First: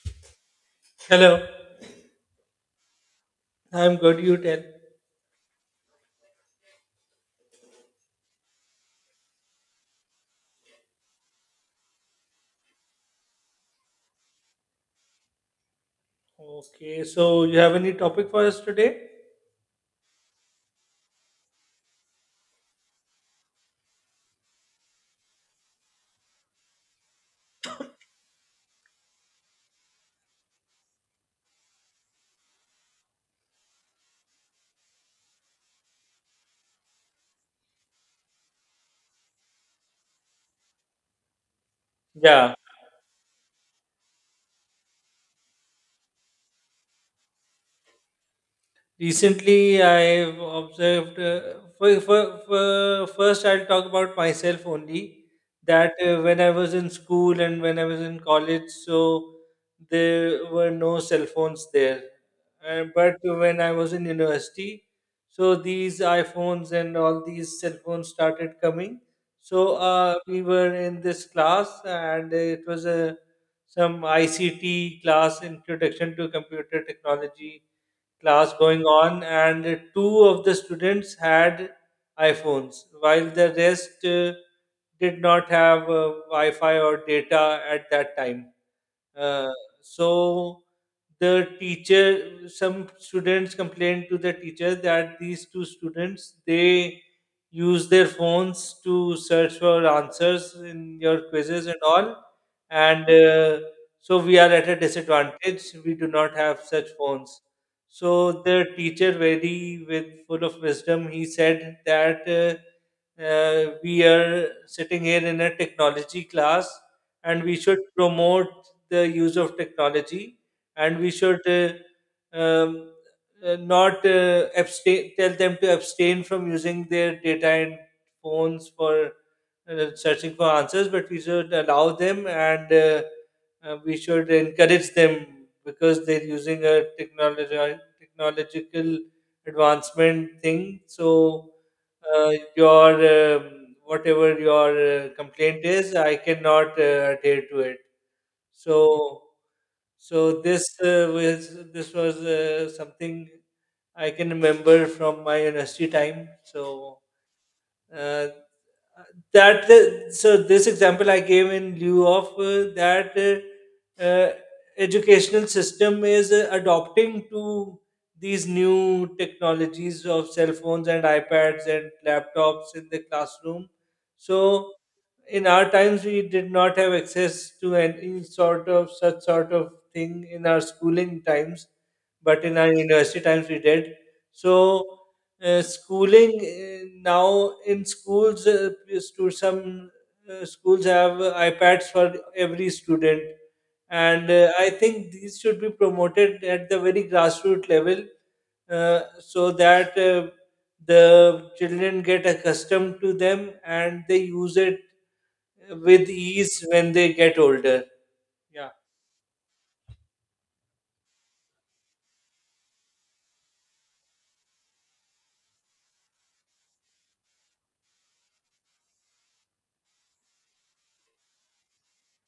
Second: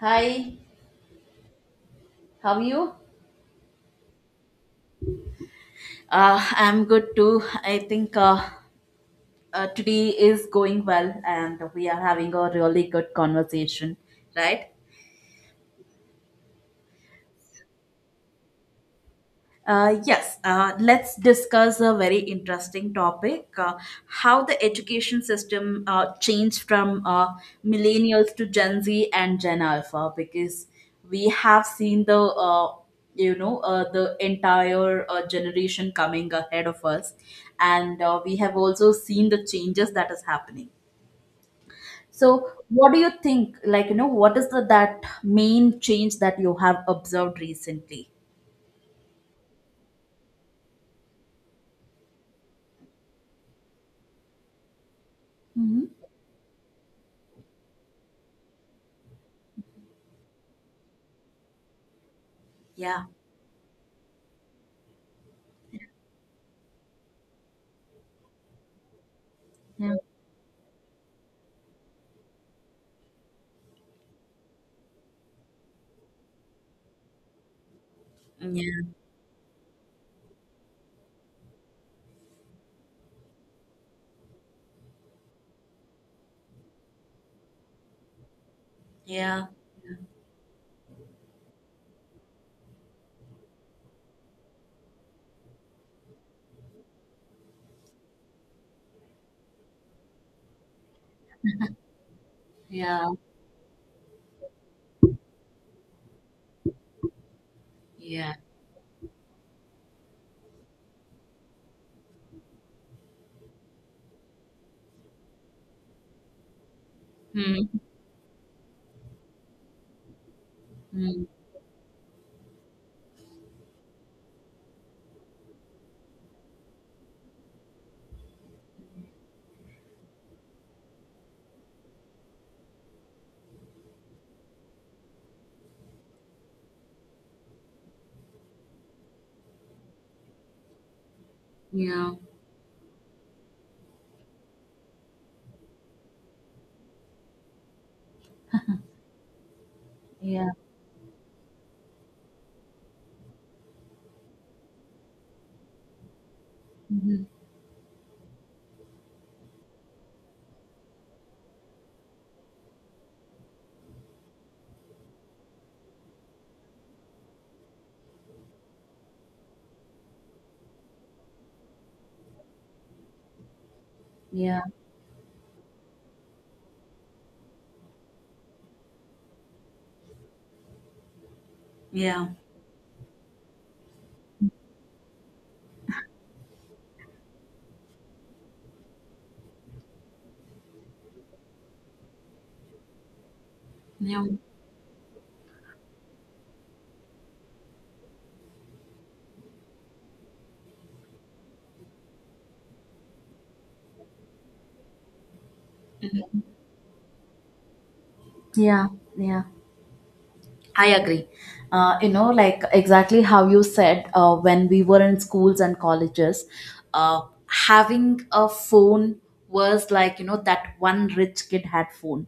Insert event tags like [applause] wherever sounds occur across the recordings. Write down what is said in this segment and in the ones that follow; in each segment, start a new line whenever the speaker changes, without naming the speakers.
Hi,
Hello,
how are you?
I'm good. You tell.
I'm good too. I think today is going well and we are having a really good conversation, right?
Okay, so you have any topic for us today?
Yes, let's discuss a very interesting topic, how the education system changed from, millennials to Gen Z and Gen Alpha, because we have seen the, the entire generation coming ahead of us, and we have also seen the changes that is happening. So
Yeah,
what do you think, like you know, what is the that main change that you have observed recently?
recently, I've observed. First, I'll talk about myself only.
Hmm.
That When I was in school and when I was in college, so there were no cell phones there.
Yeah,
But when I was in university, so these iPhones and all these cell phones started coming. So
yeah,
we were in this class, and it was a some ICT class, Introduction to Computer Technology class going
yeah.
on, and two of the students had iPhones, while the rest did not have Wi Fi or data at that time.
Yeah.
Uh, so the teacher, some students complained to the teacher that these two students they use their phones to search for answers in your quizzes and all, and
Yeah.
so we are at a disadvantage. We do not have such phones.
Yeah.
So the teacher, very with full of wisdom, he said that we are sitting here in a technology class and we
Hmm.
should promote the use of technology, and we
Mm.
should um, not abstain. Tell them to abstain from using their data and phones for searching for answers, but we should allow them and we should encourage them because they're using a technology technological advancement thing. So
Yeah.
your whatever your complaint is, I cannot adhere to it. So, so
Yeah.
this was something I can remember from my university time. So
Mhm.
uh, uh, that so this example I gave in lieu of that educational system is adopting to these new technologies of cell phones and iPads and laptops in the classroom.
Yeah.
So in our times we did not have access to any sort of such sort of thing in our schooling times,
Yeah.
but in our university times we did. So schooling, now in schools to some schools have iPads for every student,
Yeah.
and I think these should be promoted at the very grassroots level, so that the children get accustomed to them and they use it with ease when they get older. Yeah,
Yeah. Yeah, I agree. You know, like, exactly how you said, when we were in schools and colleges, uh, having a phone was, like, you know, that one rich kid had phone,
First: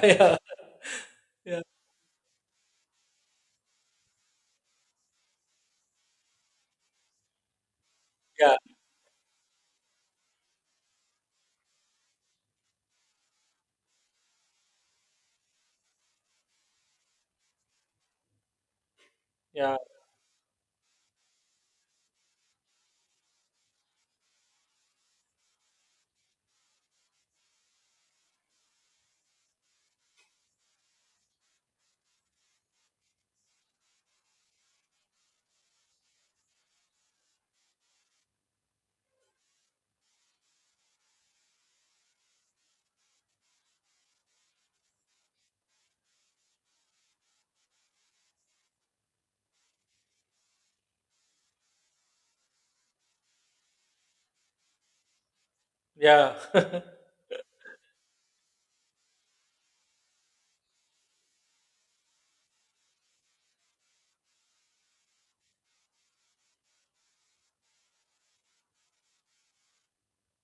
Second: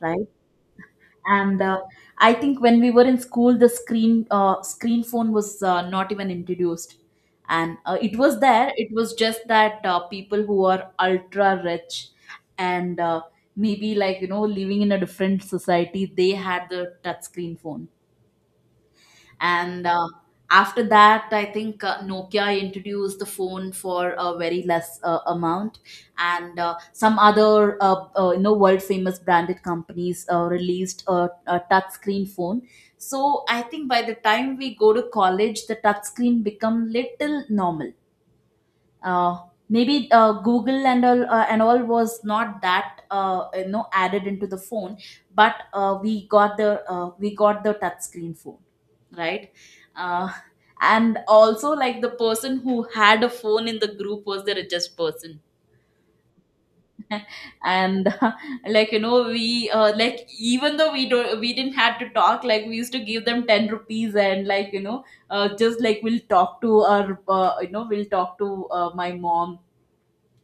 right?
[laughs] yeah,
And I think when we were in school, the screen, screen phone was not even introduced, and it was
yeah,
there, it was just that people who are ultra rich and maybe, like, you know, living in a different society, they had the touch screen phone.
yeah,
And after that, I think Nokia introduced the phone for a very less amount. And some other, you know, world famous branded companies released a touch screen phone. So I think by the time we go to college, the touch screen become little normal. Uh, maybe uh, Google and all, and all was not that, you know, added into the phone. But we got the, we got the touch screen phone, right? uh, and also, like, the person who had a phone in the group was the richest person.
yeah, yeah,
And [laughs] like, you know, we like, even though we didn't have to talk, like, we used to give them 10 rupees and, like, you know, just like, we'll talk to our, you know, we'll talk to, my mom.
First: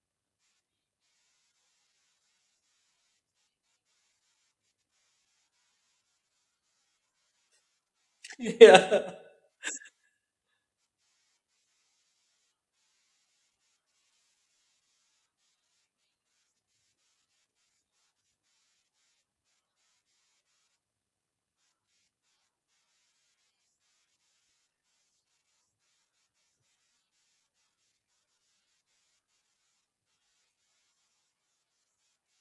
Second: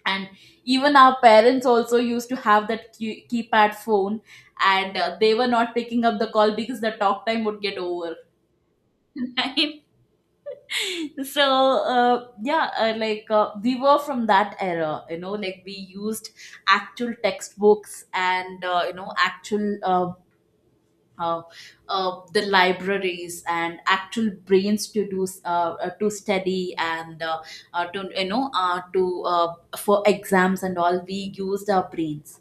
And even our parents also used to have that keypad phone, and they were not picking up the call because the talk time would get over.
[laughs] yeah,
[laughs] [laughs] So, yeah, we were from that era, you know, like, we used actual textbooks and, you know, actual, uh, the libraries and actual brains to do to study, and to you know to for exams and all, we used our brains.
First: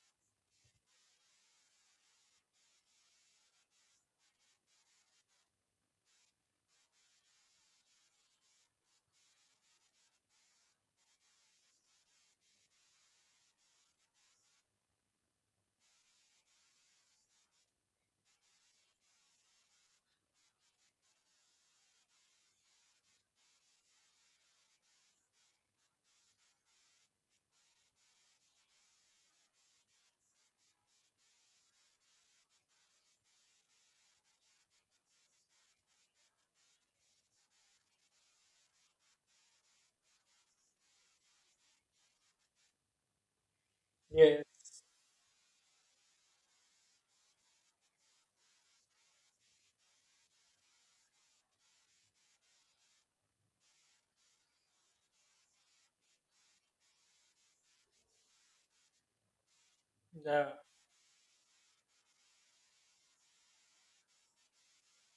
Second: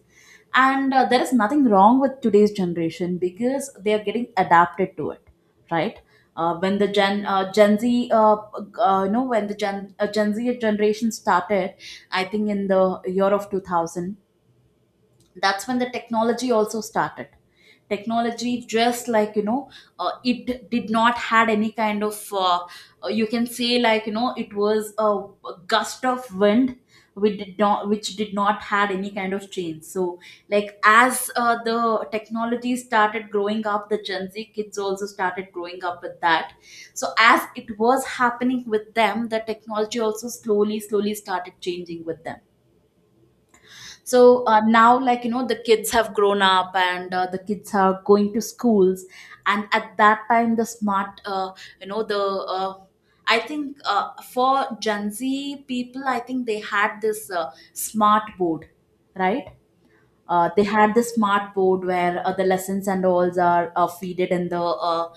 And there is nothing wrong with today's generation because they are getting adapted to it, right? Uh, when the gen gen z You know, when the Gen Z generation started, I think in the year of 2000, that's when the technology also started. Technology, just like, you know, it did not had any kind of, you can say, like, you know, it was a gust of wind which did not had any kind of change. So like, as the technology started growing up, the Gen Z kids also started growing up with that. So as it was happening with them, the technology also slowly slowly started changing with them.
yeah,
So now, like, you know, the kids have grown up, and the kids are going to schools. And at that time, the smart you know, the I think, for Gen Z people, I think they had this smart board, right?
yeah,
They had the smart board where the lessons and alls are feeded in the, uh,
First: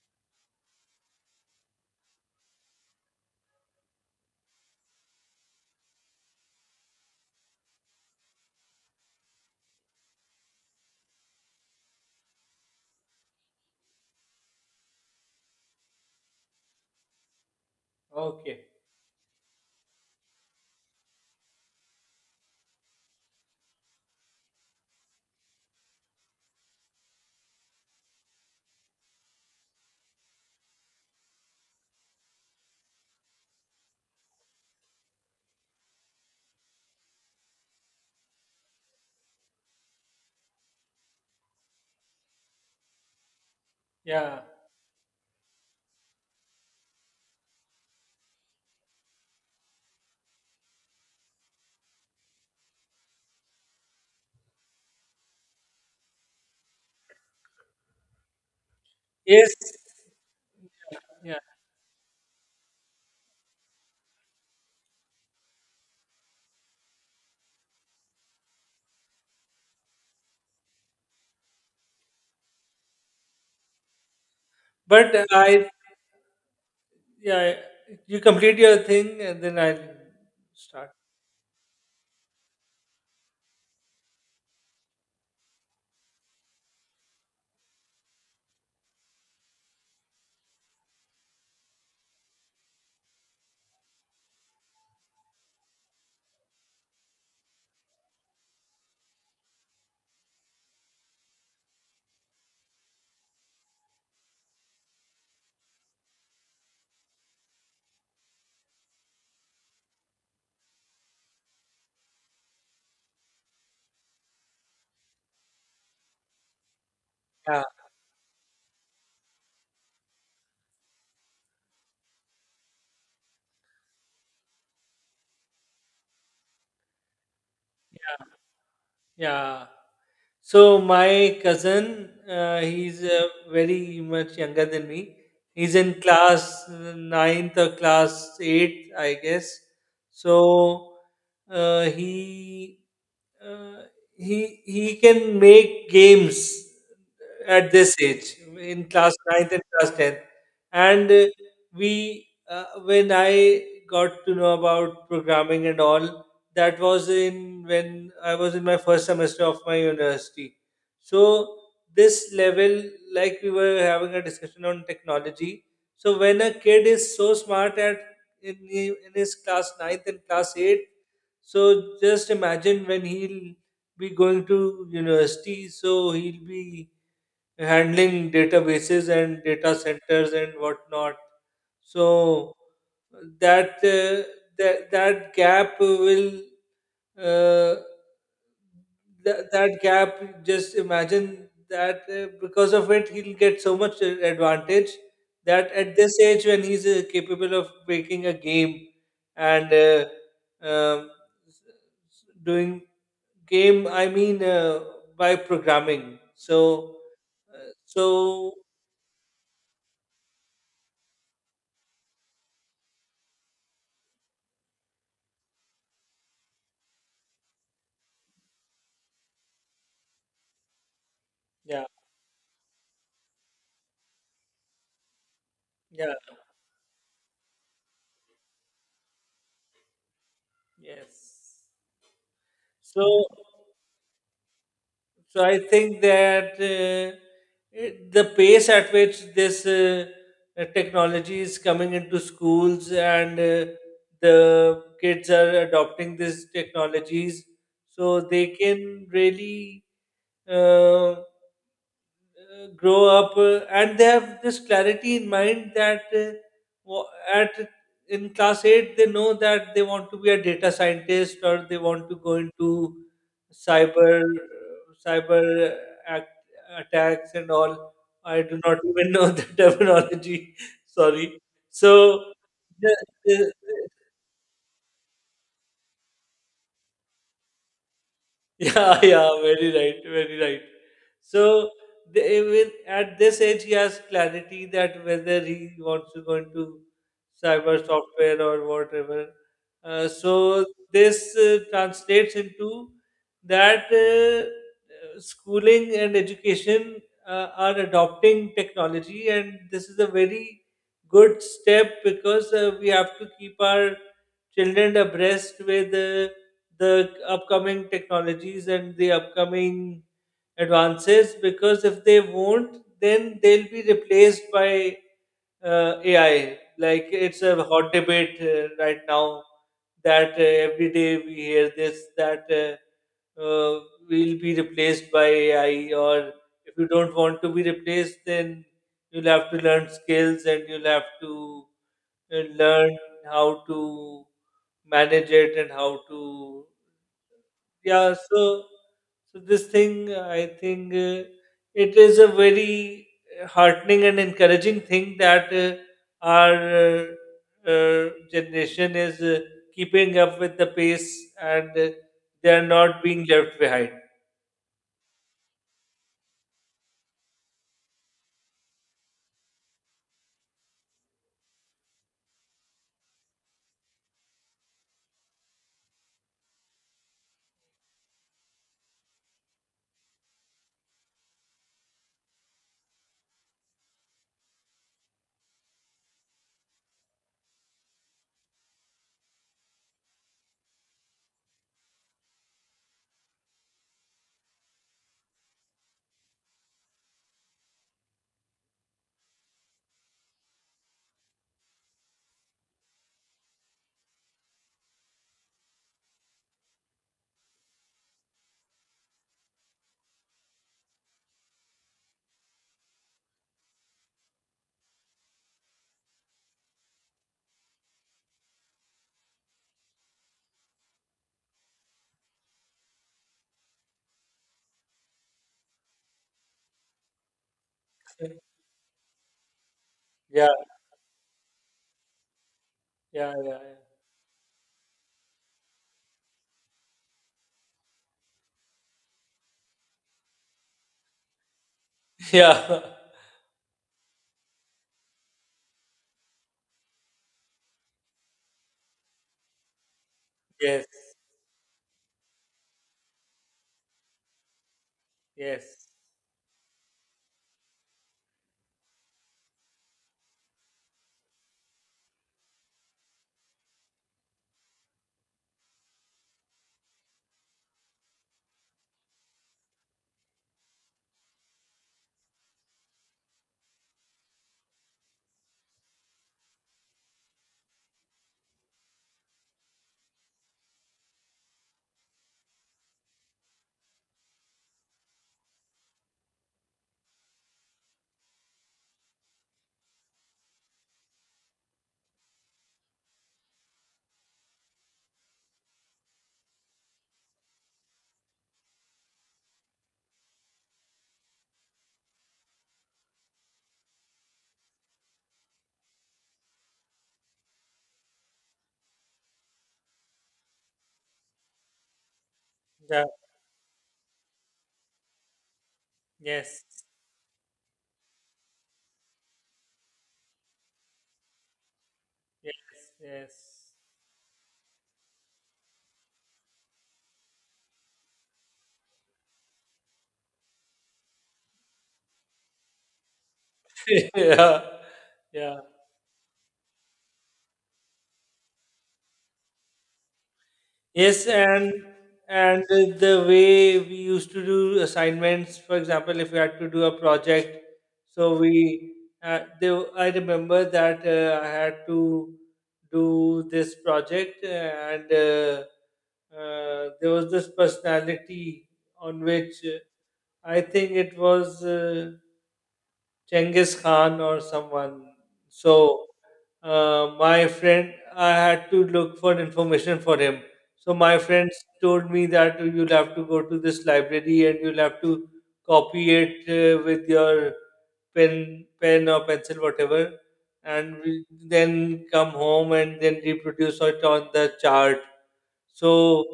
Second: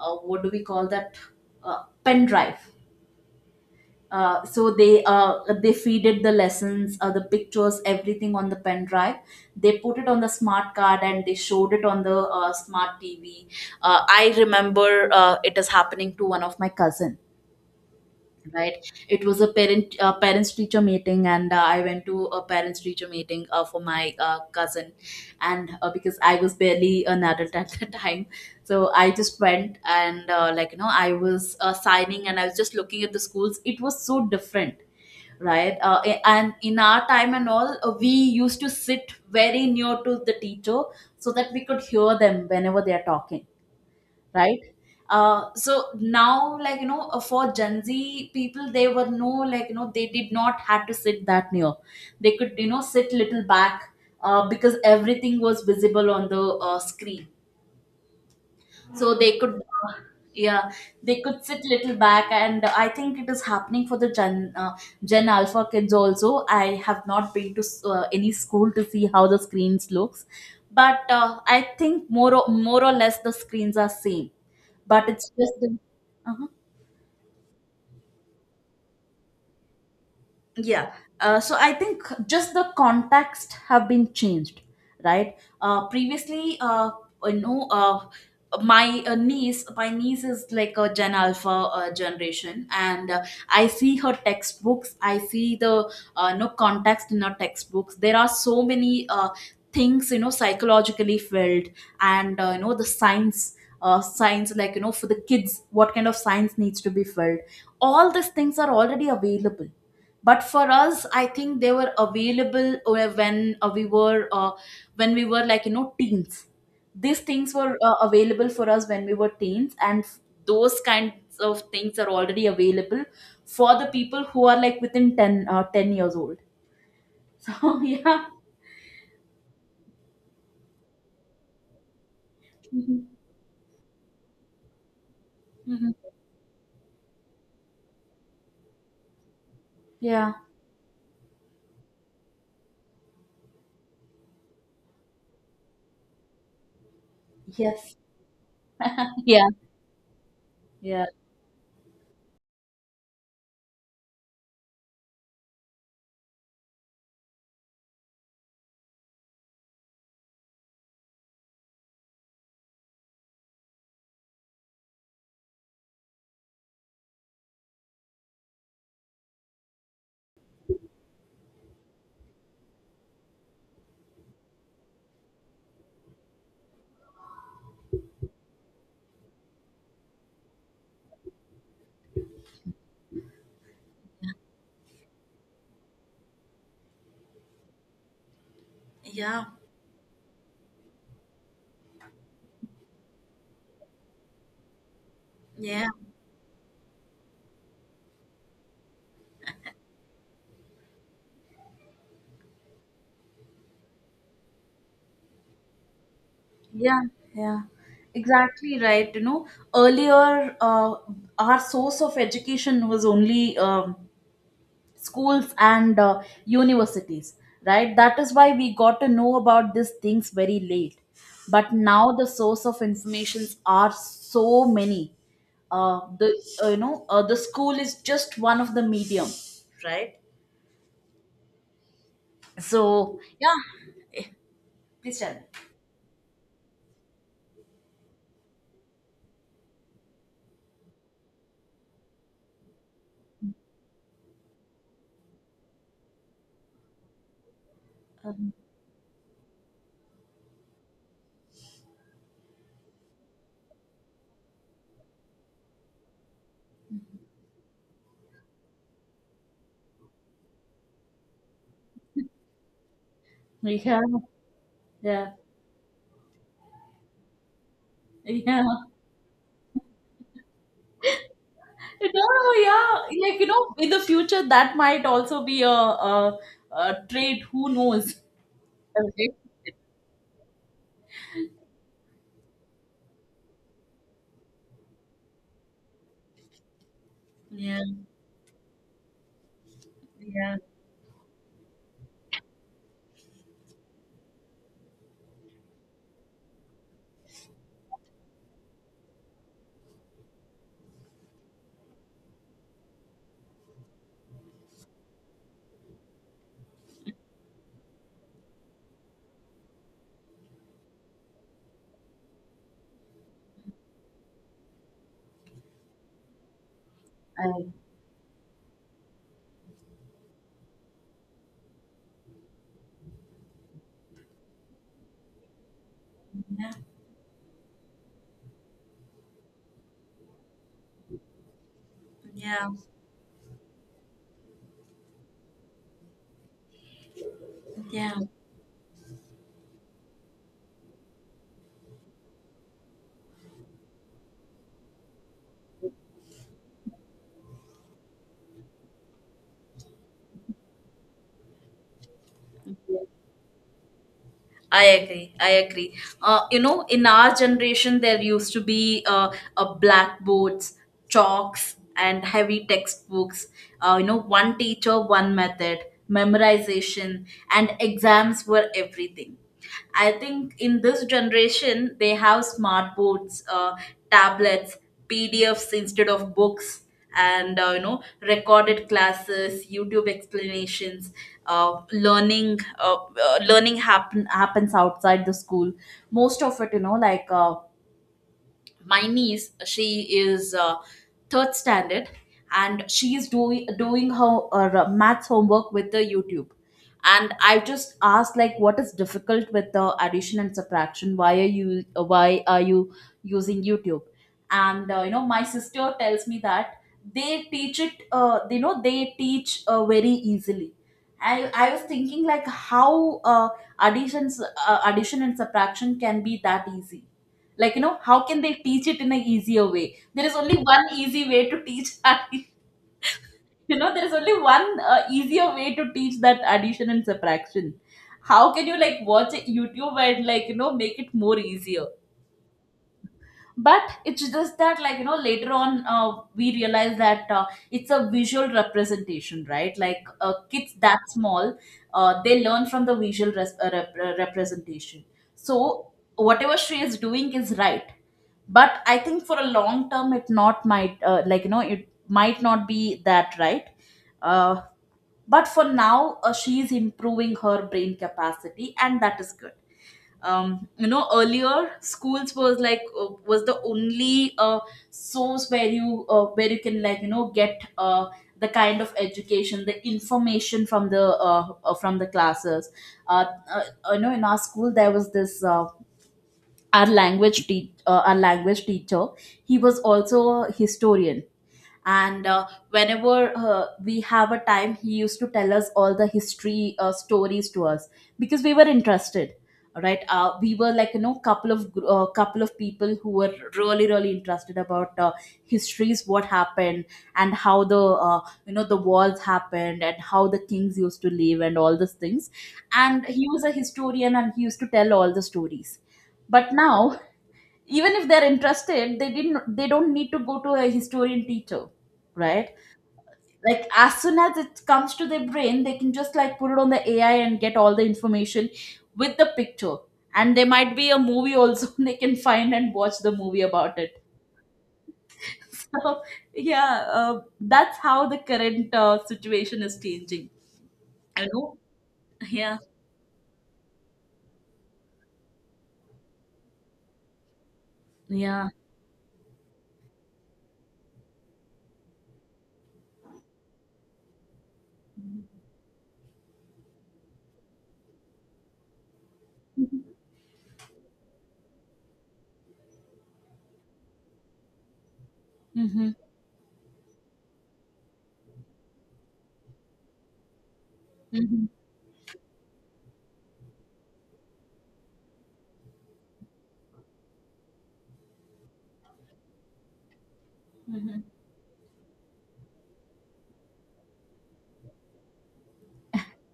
uh, what do we call that, pen drive. So they feeded the lessons, the pictures, everything on the pen drive. They put it on the smart card and they showed it on the smart TV. I remember it is happening to one of my cousin.
okay.
Right, it was a parents teacher meeting, and I went to a parents teacher meeting for my cousin. And because I was barely an adult [laughs] at the time. So I just went and, like, you know, I was signing, and I was just looking at the schools. It was so different, right? And in our time and all, we used to sit very near to the teacher so that we could hear them whenever they are talking,
Yeah.
right? So now, like, you know, for Gen Z people, they were no, like, you know, they did not had to sit that near. They could, you know, sit little back, because everything was visible on the screen. So they
Yes.
could, uh, yeah, they
Yeah.
could sit little back. And I think it is happening for the Gen Alpha kids also. I have not been to any school to see how the screens looks, but I think more or less the screens are same. But
But
it's just
I,
the, uh
yeah, you complete your thing and then I'll start.
yeah. So I think just the context have been changed, right? Uh, previously uh, you know uh, my niece is like a Gen Alpha generation, and I see her textbooks, I see the, no context in her textbooks. There are so many things, you know, psychologically filled. And you know, the science, like, you know, for the kids, what kind of science needs to be filled, all these things are already available. But for us, I think they were available when we were, like, you know, teens. These things were available for us when we were teens. And those kinds of things are already available for the people who are like within 10 years old. [laughs] So yeah.
Yeah. Yeah. So my cousin, he's
Mhm.
very much younger than me. He's
Mhm.
in class ninth or class eight, I guess.
Yeah.
So uh, he uh, he can make games at this
Yes.
age, in class
Yeah.
ninth and class tenth.
Yeah.
And when I got to know about programming and all, that was in when I was in my first semester of my university. So this level, like we were having a discussion on technology. So when a kid is so smart at in, in his class ninth and class eight, so just imagine when he'll be going to university. So he'll be handling databases and data centers and whatnot. So that uh, that that gap will uh,
Yeah.
that that gap. Just imagine that because of it, he'll get so much advantage that
Yeah.
at this age, when he's capable of making a game and um, doing game, I mean by programming. So
Yeah, yeah,
uh, so
exactly right. You know, earlier, our source of education was only schools and, universities, right? That is why we got to know about these things very late. But
yeah,
now the source of informations are so many.
yeah,
The you know The school is just one of the medium, right?
yes. So
So yeah. Eh, please tell
so I think that it, the pace at which this technology is coming into schools and the kids are adopting these technologies, so they can really. uh, Grow up and they have this clarity in mind that wa- at in class 8 they know that they want to be a data scientist or they want to go into
me. Yeah,
cyber
yeah,
cyber act, attacks and all.
[laughs]
I do
yeah.
not [laughs] even know the [laughs] terminology, sorry. So
No,
the,
yeah, like, you
the,
know, in the future, that might also be a trait. Who knows?
yeah, [laughs] yeah,
Okay.
very right, very right. So the, even at this age, he has clarity that whether he wants to go into cyber
Yeah,
software or whatever.
yeah.
So this translates into that schooling and education are adopting technology, and this is a very good step because we have to keep our children abreast with. The upcoming technologies and the upcoming advances, because if they won't then they'll be replaced by AI. Like, it's a
Um,
hot debate right now, that every day we hear this that uh, we'll be replaced by AI, or
yeah,
if you don't want to be replaced then you'll have to learn skills and you'll have to
yeah,
learn how to manage it and how to, yeah.
yeah.
So so this thing I think it is a very heartening and encouraging thing that our uh, uh, generation is keeping up with the pace and they are
Yeah.
not being left behind.
I agree, I agree. You know, in our generation, there used to be, blackboards, chalks, and heavy textbooks. You know, one teacher, one method, memorization, and exams were everything. I think in this generation, they have smart boards, tablets, PDFs instead of books, and you know, recorded classes, YouTube explanations. Learning happens outside the school. Most of it, you know, like, my niece, she is third standard, and she is doing her math homework with the YouTube. And I just asked, like, what is difficult with the addition and subtraction, why are you, why are you using YouTube? And you know, my sister tells me that they teach it, you know, they teach very easily. I was thinking, like, how, additions addition and subtraction can be that easy. Like, you know, how can they teach it in an easier way? There is
Yeah,
only one easy way to teach [laughs]
yeah, yeah,
you know, there is only one easier way to teach that addition and subtraction. How can you, like, watch a YouTube and, like, you know, make it more easier?
yeah, [laughs] yeah.
But it's just that, like, you know, later on, we realize that it's a visual representation, right? Like, kids
Yes,
that small, they learn from the visual representation.
yes,
So whatever she is doing is right, but I think for a long term it not might, like, you know, it might not be that right. uh, but for now, she is improving her brain capacity, and that is good. Um, you know, earlier schools was, was the only source where you, where you can, like, you know, get the kind of education, the information, from the, from the classes. uh, uh, you know, in our school, there was this our our language teacher, he was also a historian. And whenever we have a time, he used to tell us all the history stories to us, because we were interested, right? We were, like, you know, couple of couple of people who were really really interested about, histories, what happened and how the, uh, you know, the wars happened, and how the kings used to live, and all these things.
yeah,
And he was a historian and he used to tell all the stories. But
yes,
now, even if they're interested, they don't need to go to a historian teacher, right?
yes, yes,
Like, as soon as it comes to their brain, they can just like put it on the AI and get all the information with the picture. And there might be a movie also [laughs] they can find and watch the movie about it.
[laughs] yeah,
[laughs]
yeah.
So, yeah, that's how the current situation is changing.
Yes,
I know.
and
Yeah,
the way we used to do assignments, for example, if we had to do a project, so
yeah.
I remember that I had to do this project, and there was this personality on which
Mm-hmm.
I think it was. Genghis Khan or someone.
Mm-hmm.
So my friend, I had to look for information for him. So my
Mm-hmm.
friends told me that you'll have to go to this library and you'll have to copy it with your pen or pencil, whatever, and then come home and then reproduce it on the chart. So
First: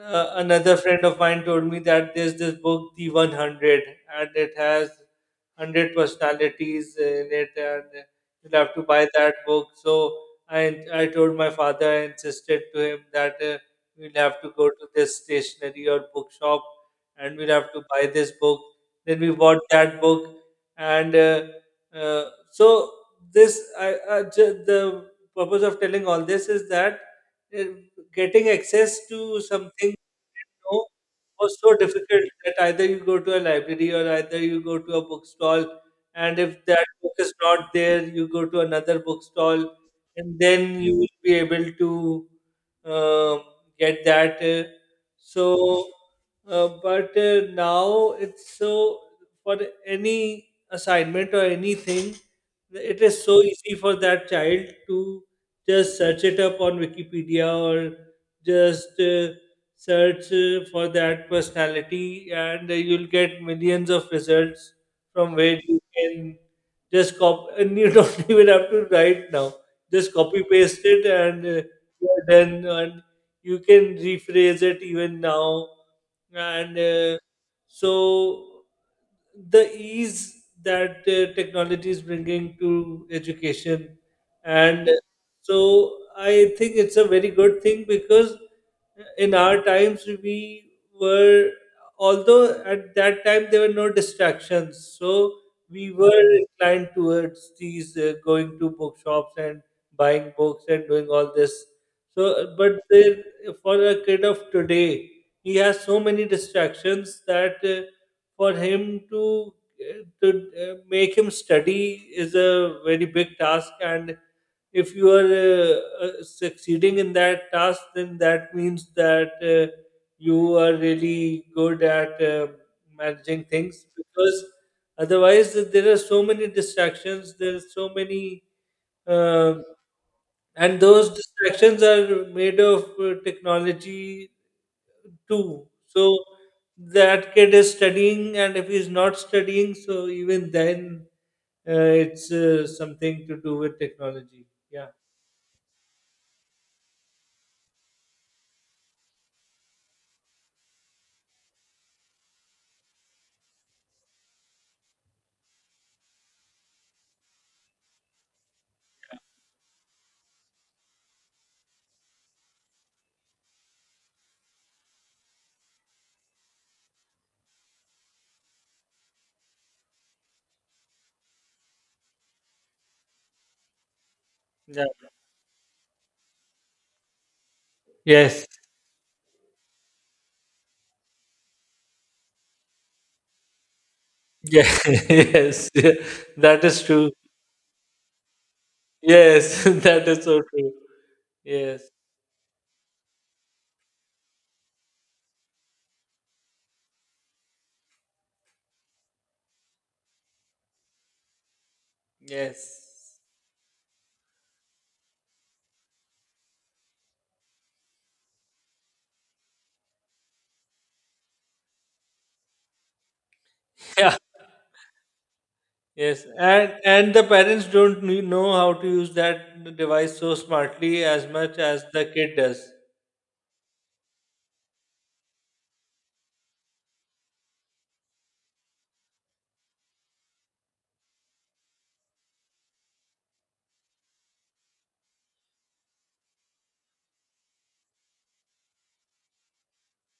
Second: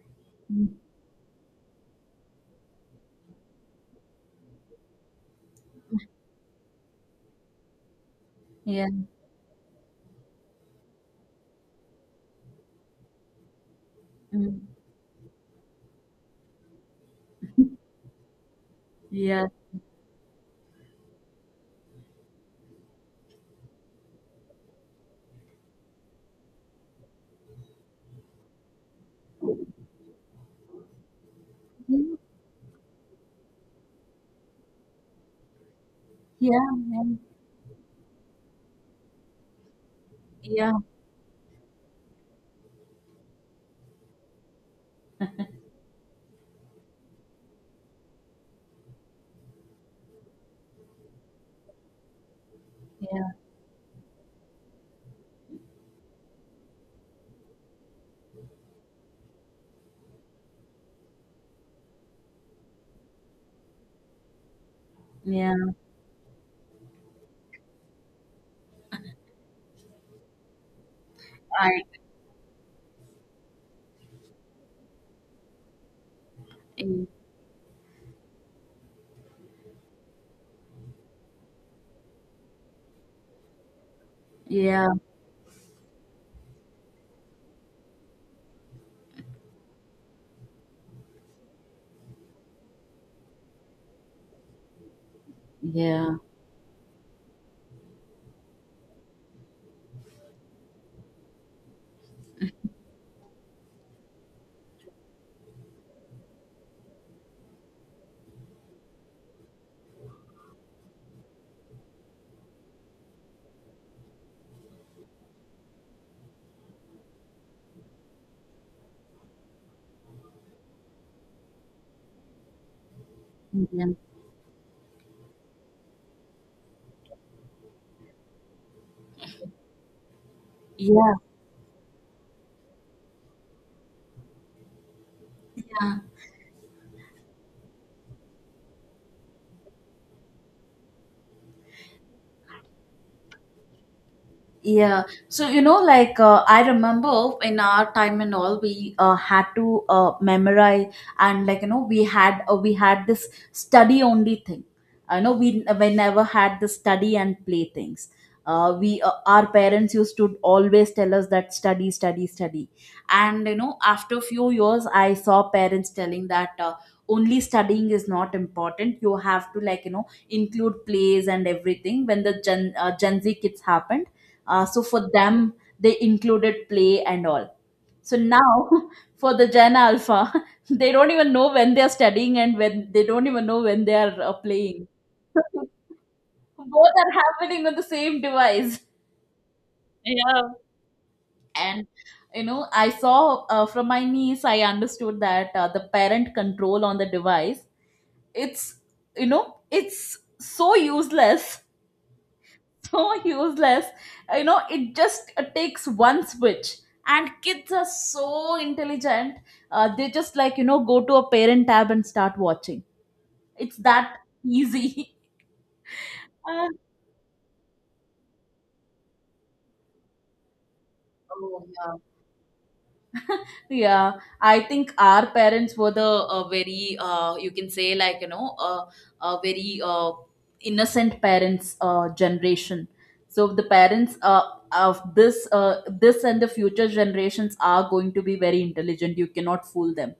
Mm-hmm.
another friend of mine told me that there's this book, The 100, and it has hundred personalities in it, and you'll have to
Yeah. Mm.
buy
Yeah.
that book. So I I told my father, I insisted to him that we'll have to
Mm-hmm.
go to this stationery or bookshop, and we'll have to buy this book. Then we
Yeah,
bought that book, and uh, so this I the purpose of telling all this is that uh, getting access to something, know, was so difficult that either you go to a library or either you go to a bookstall, and if
yeah,
that book is not there, you go to another bookstall, and
yeah.
then you will be able to um get that. So, but Now it's so, for any assignment or anything, it is
Yeah,
so easy for that child to just search it up on Wikipedia or just search for that personality and you'll get millions of results from
yeah,
where you can just copy and you [laughs] don't even have to write now, just copy paste it and
I,
you're done, and you can rephrase it even now and
yeah,
so the ease that technology is bringing to education and
yeah,
so I think it's a very good thing because in our times we were, although at that time there were no distractions, so we
yeah,
were inclined towards these going to bookshops and buying books and doing all this. So, but there, for a kid of today, he has so many distractions that for him to make him study is a very big task, and if you are succeeding in that task then that means that you are really good at managing things, because otherwise there are so many distractions, there are so many uh, and those
yeah,
distractions are made of technology too.
yeah.
So that kid is studying, and if he's not studying so even then uh, it's something to do with technology. Yeah,
Yeah. So, you know, like, I remember in our time and all, we had to memorize. And like, you know, we had this study only thing. I know we never had the study and play things. We Our parents used to always tell us that study, study, study. And, you know, after a few years, I saw parents telling that only studying is not important. You have to, like, you know, include plays and everything when the Gen Z kids happened. So
yeah,
for them, they included play and all. So
yes.
now [laughs] for the Gen Alpha, [laughs] they don't even know when they are studying and when they don't even know when they are
Yeah, [laughs]
playing. [laughs]
yes, yeah, that is
Both
true.
are happening on the same device.
Yes, [laughs] that is so
Yeah.
true. Yes,
And you know, I saw from my niece, I understood that the parent control on the device, it's it's so useless, so
yes,
[laughs] useless. You know, it just takes one switch. And kids are so intelligent. They just like, you know, go to a parent tab and start watching. It's that
yeah,
easy. [laughs]
yes,
Uh,
and the parents don't know how to use that device so smartly as much
Oh,
as
yeah.
the kid does.
Yeah, I think our parents were the very, you can say, like, very innocent parents generation. So the parents of this and the future generations are going to be very intelligent. You cannot fool them.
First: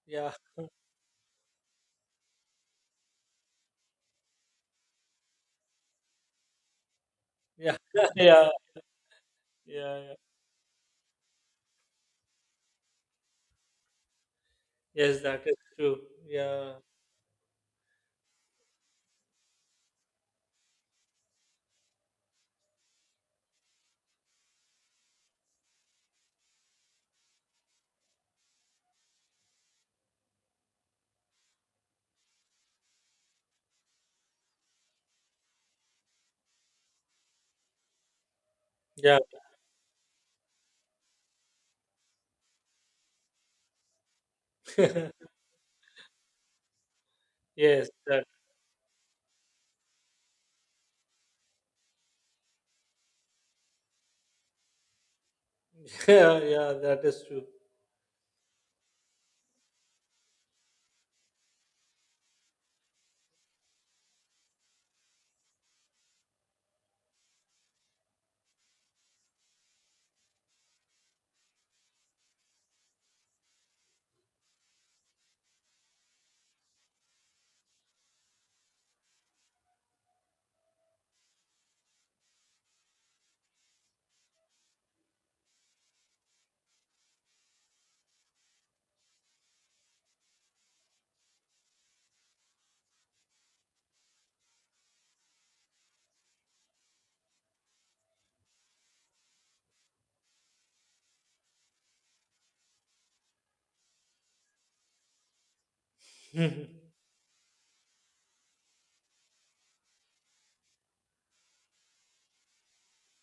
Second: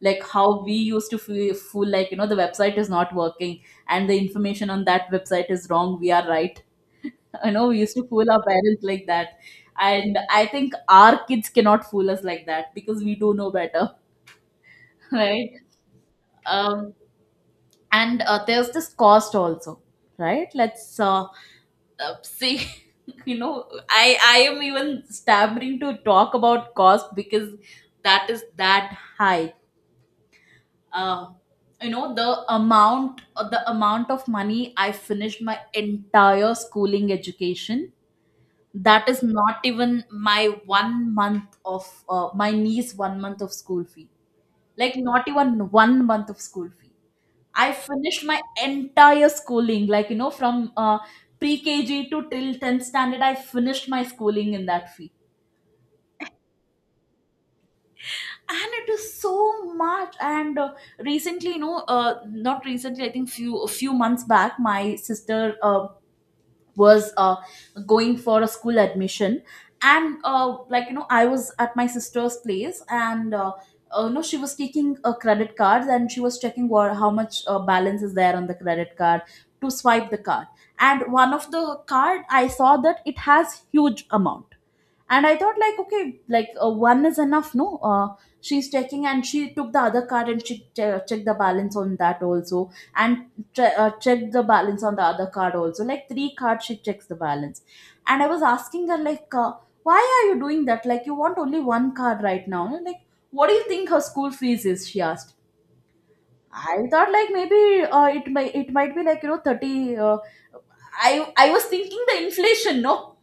Like
Yeah,
how we used to fool, like, the website is not working and the information on that website is wrong. We are right. I know
yeah,
we used to
[laughs]
fool our
yeah,
parents like that.
yeah, yeah.
And I think our kids cannot fool us like that because we do know better, [laughs]
Yes, that
right?
is true. Yeah,
Um, and there's this cost also, right? Let's see. [laughs] You know, I am even stammering to talk about cost because that is that high. Uh, you know, amount the amount of money I finished my entire schooling education, that
yeah,
is not even my one month of my niece one month of school fee. Like, not even one month of school fee, I
yes,
finished
that,
my entire schooling, like, you know, from pre-kg to till 10th standard. I finished my schooling in that fee.
[laughs] yeah, yeah, that is true.
And it is so much. And recently, you know, not recently, I think few a few months back, my sister was going for a school admission. And like, you know, I was at my sister's place. And no, she was taking a credit cards, and she was checking what, how much balance is there on the credit card to swipe the card. And one of the card I saw that it has huge amount. And I thought like, okay, like, one is enough, no? She's checking, and she took the other card and she checked the balance on that also. And checked the balance on the other card also. Like three cards, she checks the balance. And I was asking her like, why are you doing that? Like, you want only one card right now. And like, what do you think her school fees is, she asked.
[laughs]
I thought like maybe it might be like, you know, 30, I was thinking the inflation, no,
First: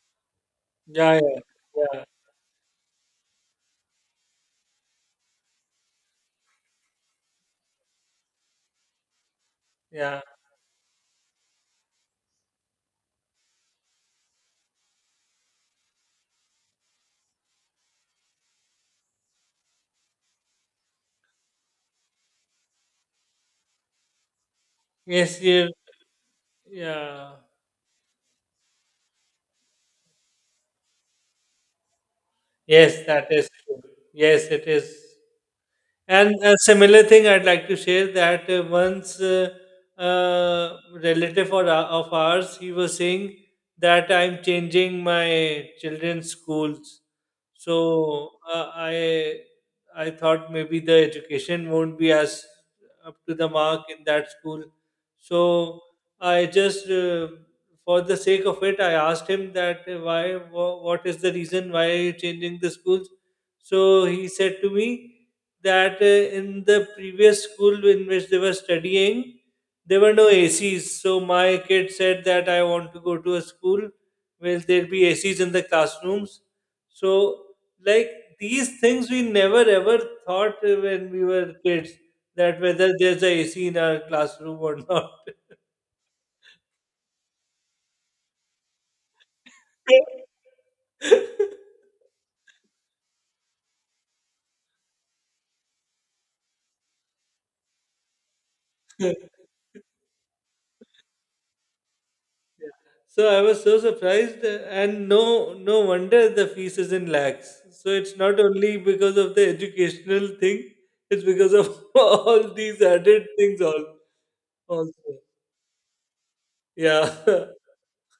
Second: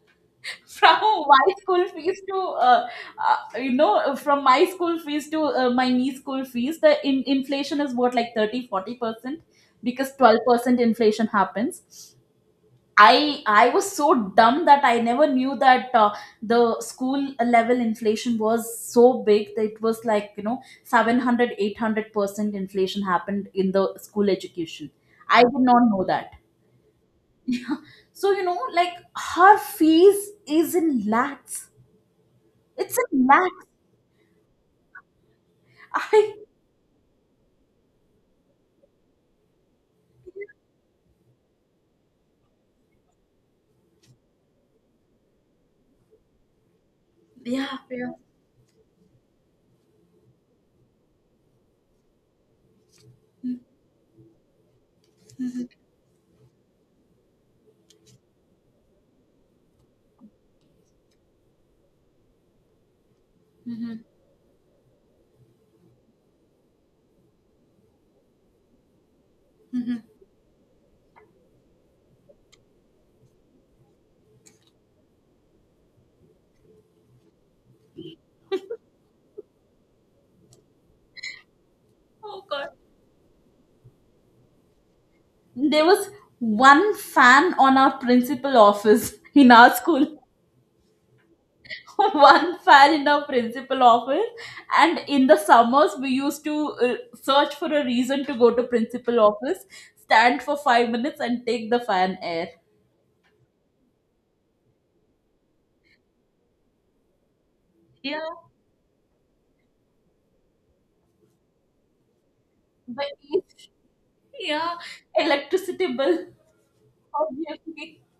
yeah, yeah,
from my school
yeah,
fees to you know, from my school fees to my niece school fees, the inflation is what, like, 30-40%, because
yeah.
12% inflation happens. I i was so dumb that I never knew that the school level inflation was so big that it was like, you know, seven hundred eight hundred percent inflation happened in the school education.
Yes,
I did
you,
not know that.
yeah.
So, you know, like, her fees is in lakhs. It's
Yes,
in
that is
lakhs.
true. Yes, it is. And
I
a similar thing I'd like to share that once uh, relative or, of ours, he was saying that I'm changing my children's schools.
Yeah, yeah.
So I thought maybe the education won't be as up to the
Mhm.
mark in that school. So I just for the sake of it, I asked him that what is the reason why are you changing the schools?
Mhm.
So he said to me that in the previous school in which they were studying, there were no ACs. So my kid said that I want to go to a school where there'll be ACs in the classrooms. So, like, these things, we never ever thought when we were kids,
Oh
that
god.
whether there's a AC in our classroom or not.
There was one fan on our principal office in our school.
[laughs]
[laughs] One fan in our principal office, and in the summers we used to search for a reason to go to principal office, stand for 5 minutes, and take the fan air.
So I was so surprised, and no, no wonder the fees is in lakhs. So it's
Yeah.
not only because of the educational thing; it's because of [laughs] all these
But
added things. All,
yeah,
also,
electricity bill.
yeah, [laughs]
Obviously. [laughs]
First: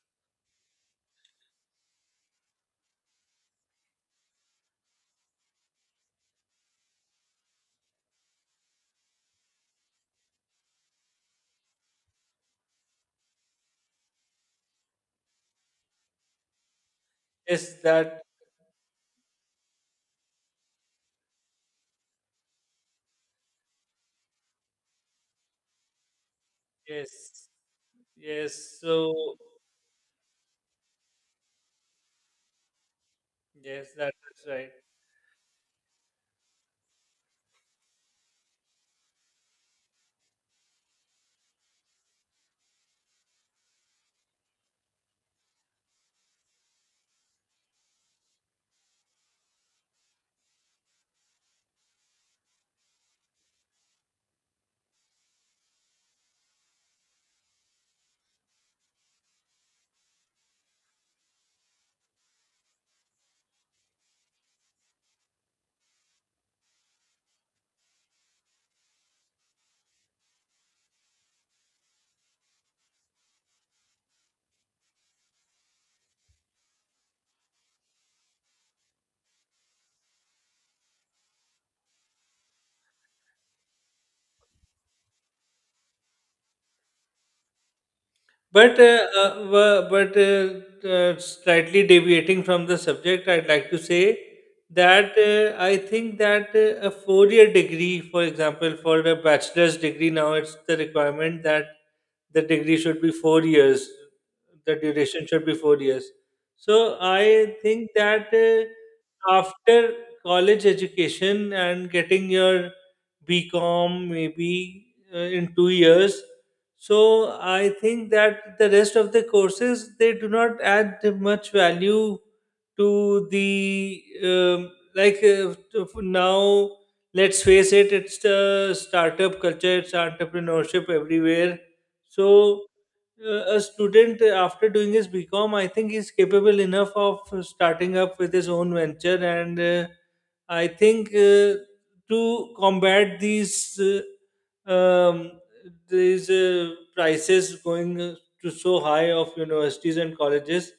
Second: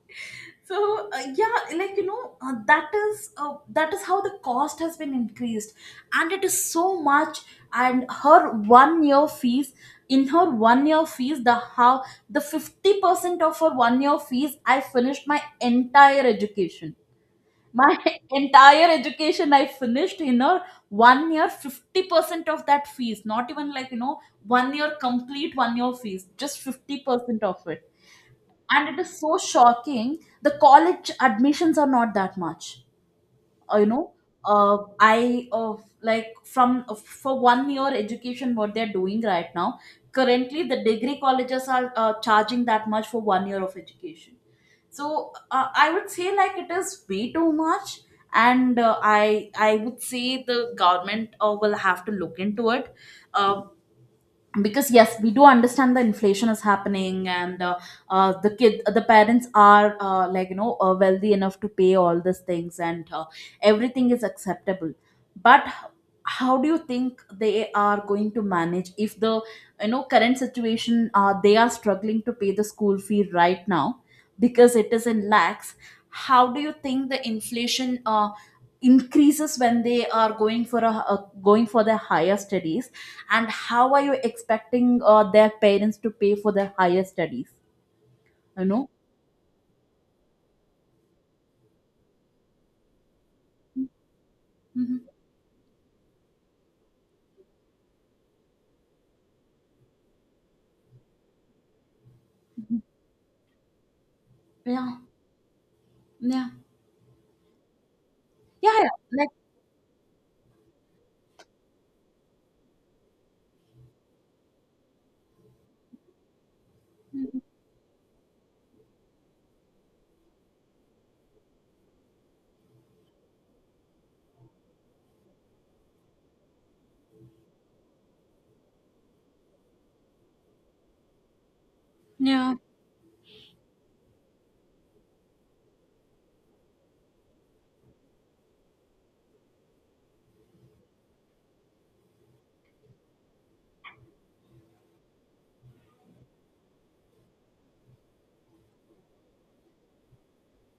So, yeah, like, you know, that is how the cost has been increased, and it is so much. And her one year fees, in her one year fees, the 50% of her one year fees, I finished my entire education.
yes,
My
that,
[laughs] entire education I finished in her one year, 50% of that fees. Not even, like, you know, one year fees, just 50%
yes,
of it.
yes.
And it
So
is so shocking, the college admissions are not that much. You
yes,
know,
that is right.
I like from for one year education what they're doing right now, currently, the degree colleges are charging that much for one year of education. So I would say, like, it is way too much. And I would say the government will have to look into it. Um, because yes, we do understand the inflation is happening. And the parents are like, you know, wealthy enough to pay all these things, and everything is acceptable. But how do you think they are going to manage if the, you know, current situation, they are struggling to pay the school fee right now because it is in lakhs. How do you think the inflation increases when they are going for a going for their higher studies? And how are you expecting their parents to pay for their higher studies, you
But
know?
slightly deviating from the subject, I'd like to say
Mhm.
that I think that a four-year degree, for example, for a bachelor's degree, now it's the requirement that the degree
Mhm.
should be 4 years. The
Yeah.
duration should be 4 years.
Yeah.
So I think that
Yeah, yeah, like.
after college education and getting your BCom maybe in 2 years, so
Mhm.
I think that the rest of the courses they do not add much value to the now. Let's face it, it's the startup culture, it's entrepreneurship everywhere.
Yeah.
So a student after doing his BCom, I think he's capable enough of starting up with his own venture, and I think to combat these. Uh, um, these prices going to so high of universities and colleges,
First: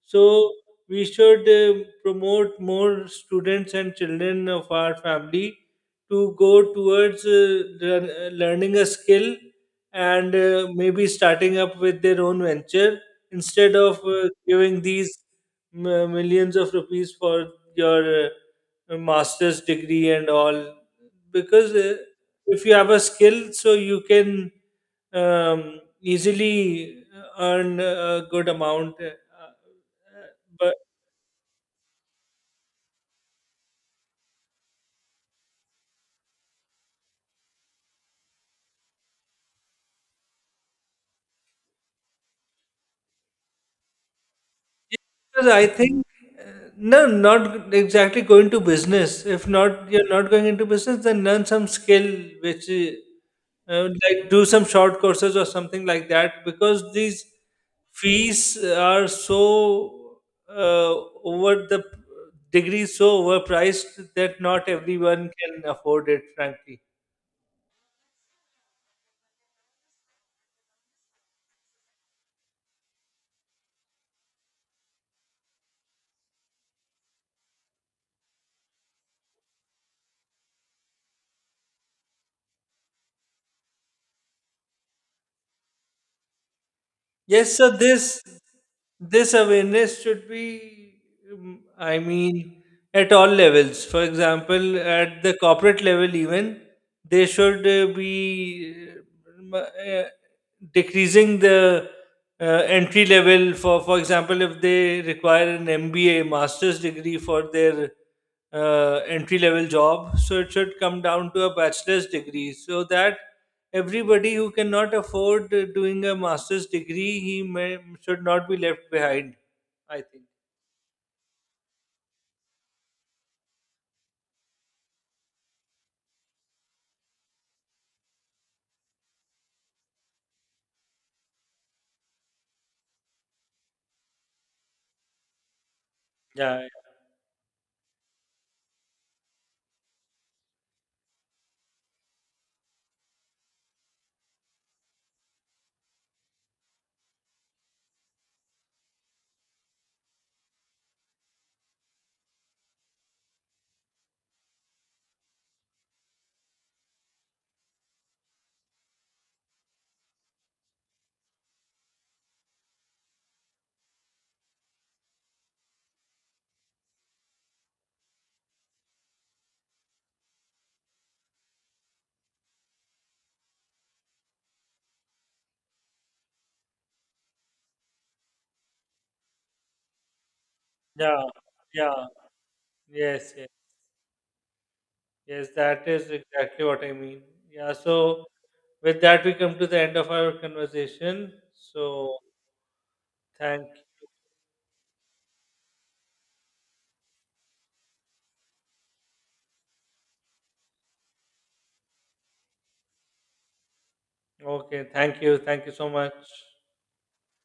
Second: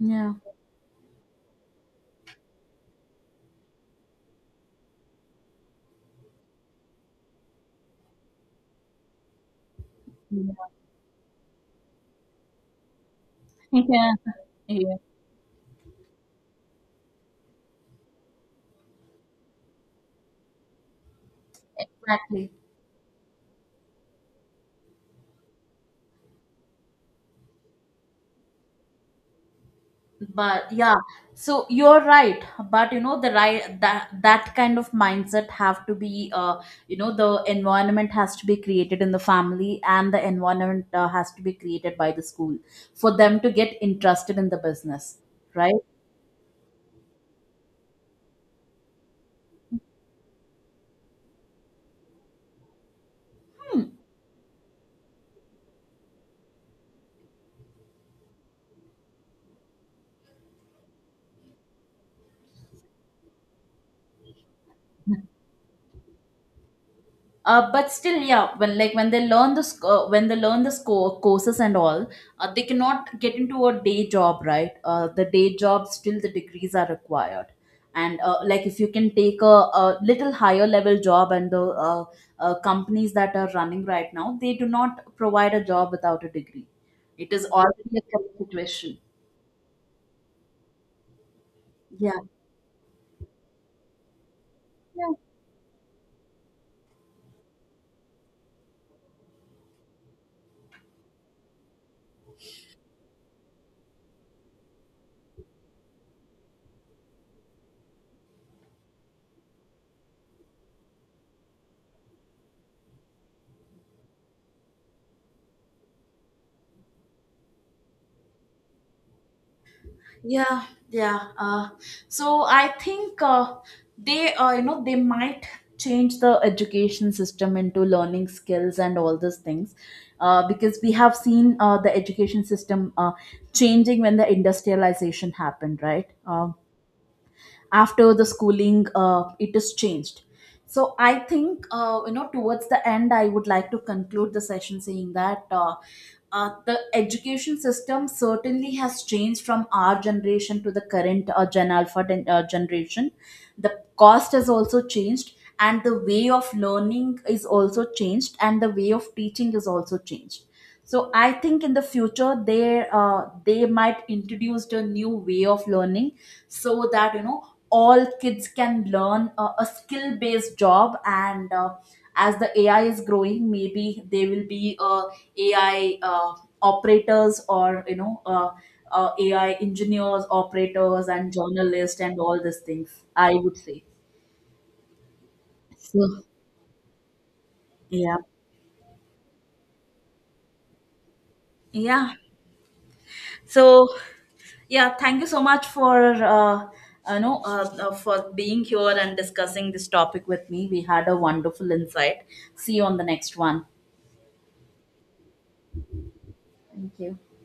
Yeah.
so we should promote more students and children of our family to go towards learning a skill and maybe starting up with their own venture, instead of
Yeah.
giving
Yeah.
these millions of rupees for your master's degree and all, because
Exactly.
if you have a skill so you can easily earn a good amount uh,
But
But
yeah. So, you're right. But, you know, the right, that kind of mindset have to be you know, the environment has to be created in the family. And the environment has to be created by the school for them to get interested in the business,
because I
right?
think uh, no, not exactly going to business. If not, you're not going into business, then learn some skill, which like do some short courses or something like that. Because these fees are so uh, over the degree so overpriced that not everyone can afford it. Frankly.
But still, yeah, when, when they learn the courses and all, they cannot get into a day job, right? The day job, still the degrees are required. And like, if you can take a little higher level job. And the companies that are running right now they do not provide a job without a degree. It is
Yes, so
already a current situation.
this awareness should be, I
Yeah,
mean, at all levels. For example, at the corporate level, even they should be uh, uh, decreasing the uh, entry level for example, if they require an MBA, master's degree for their entry level job. So it should come down to a bachelor's degree so that everybody who cannot afford doing a master's degree, he may, should not be left behind, I think.
yeah, yeah. So I think they you know, they might change the education system into learning skills and all these things. Because we have seen the education system changing when the industrialization happened, right?
Yeah,
After the schooling, it is changed. So I think, you know, towards the end I would like to conclude the session saying that the education system certainly has changed from our generation to the current Gen Alpha generation. The cost has also changed, and the way of learning is also changed, and the way of teaching is also changed. So I think in the future they might introduce a new way of learning so that you know all kids can learn a skill based job. And as the AI is growing, maybe they will be AI operators, or you know, AI engineers, operators
yeah,
and journalists,
yeah.
and all these things,
Yes,
I
yes,
would say.
yes, that is
So
exactly what I mean. Yeah,
yeah,
so with that, we come to the end of our conversation.
yeah.
So thank,
So yeah, thank you so much for uh, you know, for being here and discussing this topic with me. We had a wonderful insight. See you on the next one.
okay, thank you so much.
Thank you.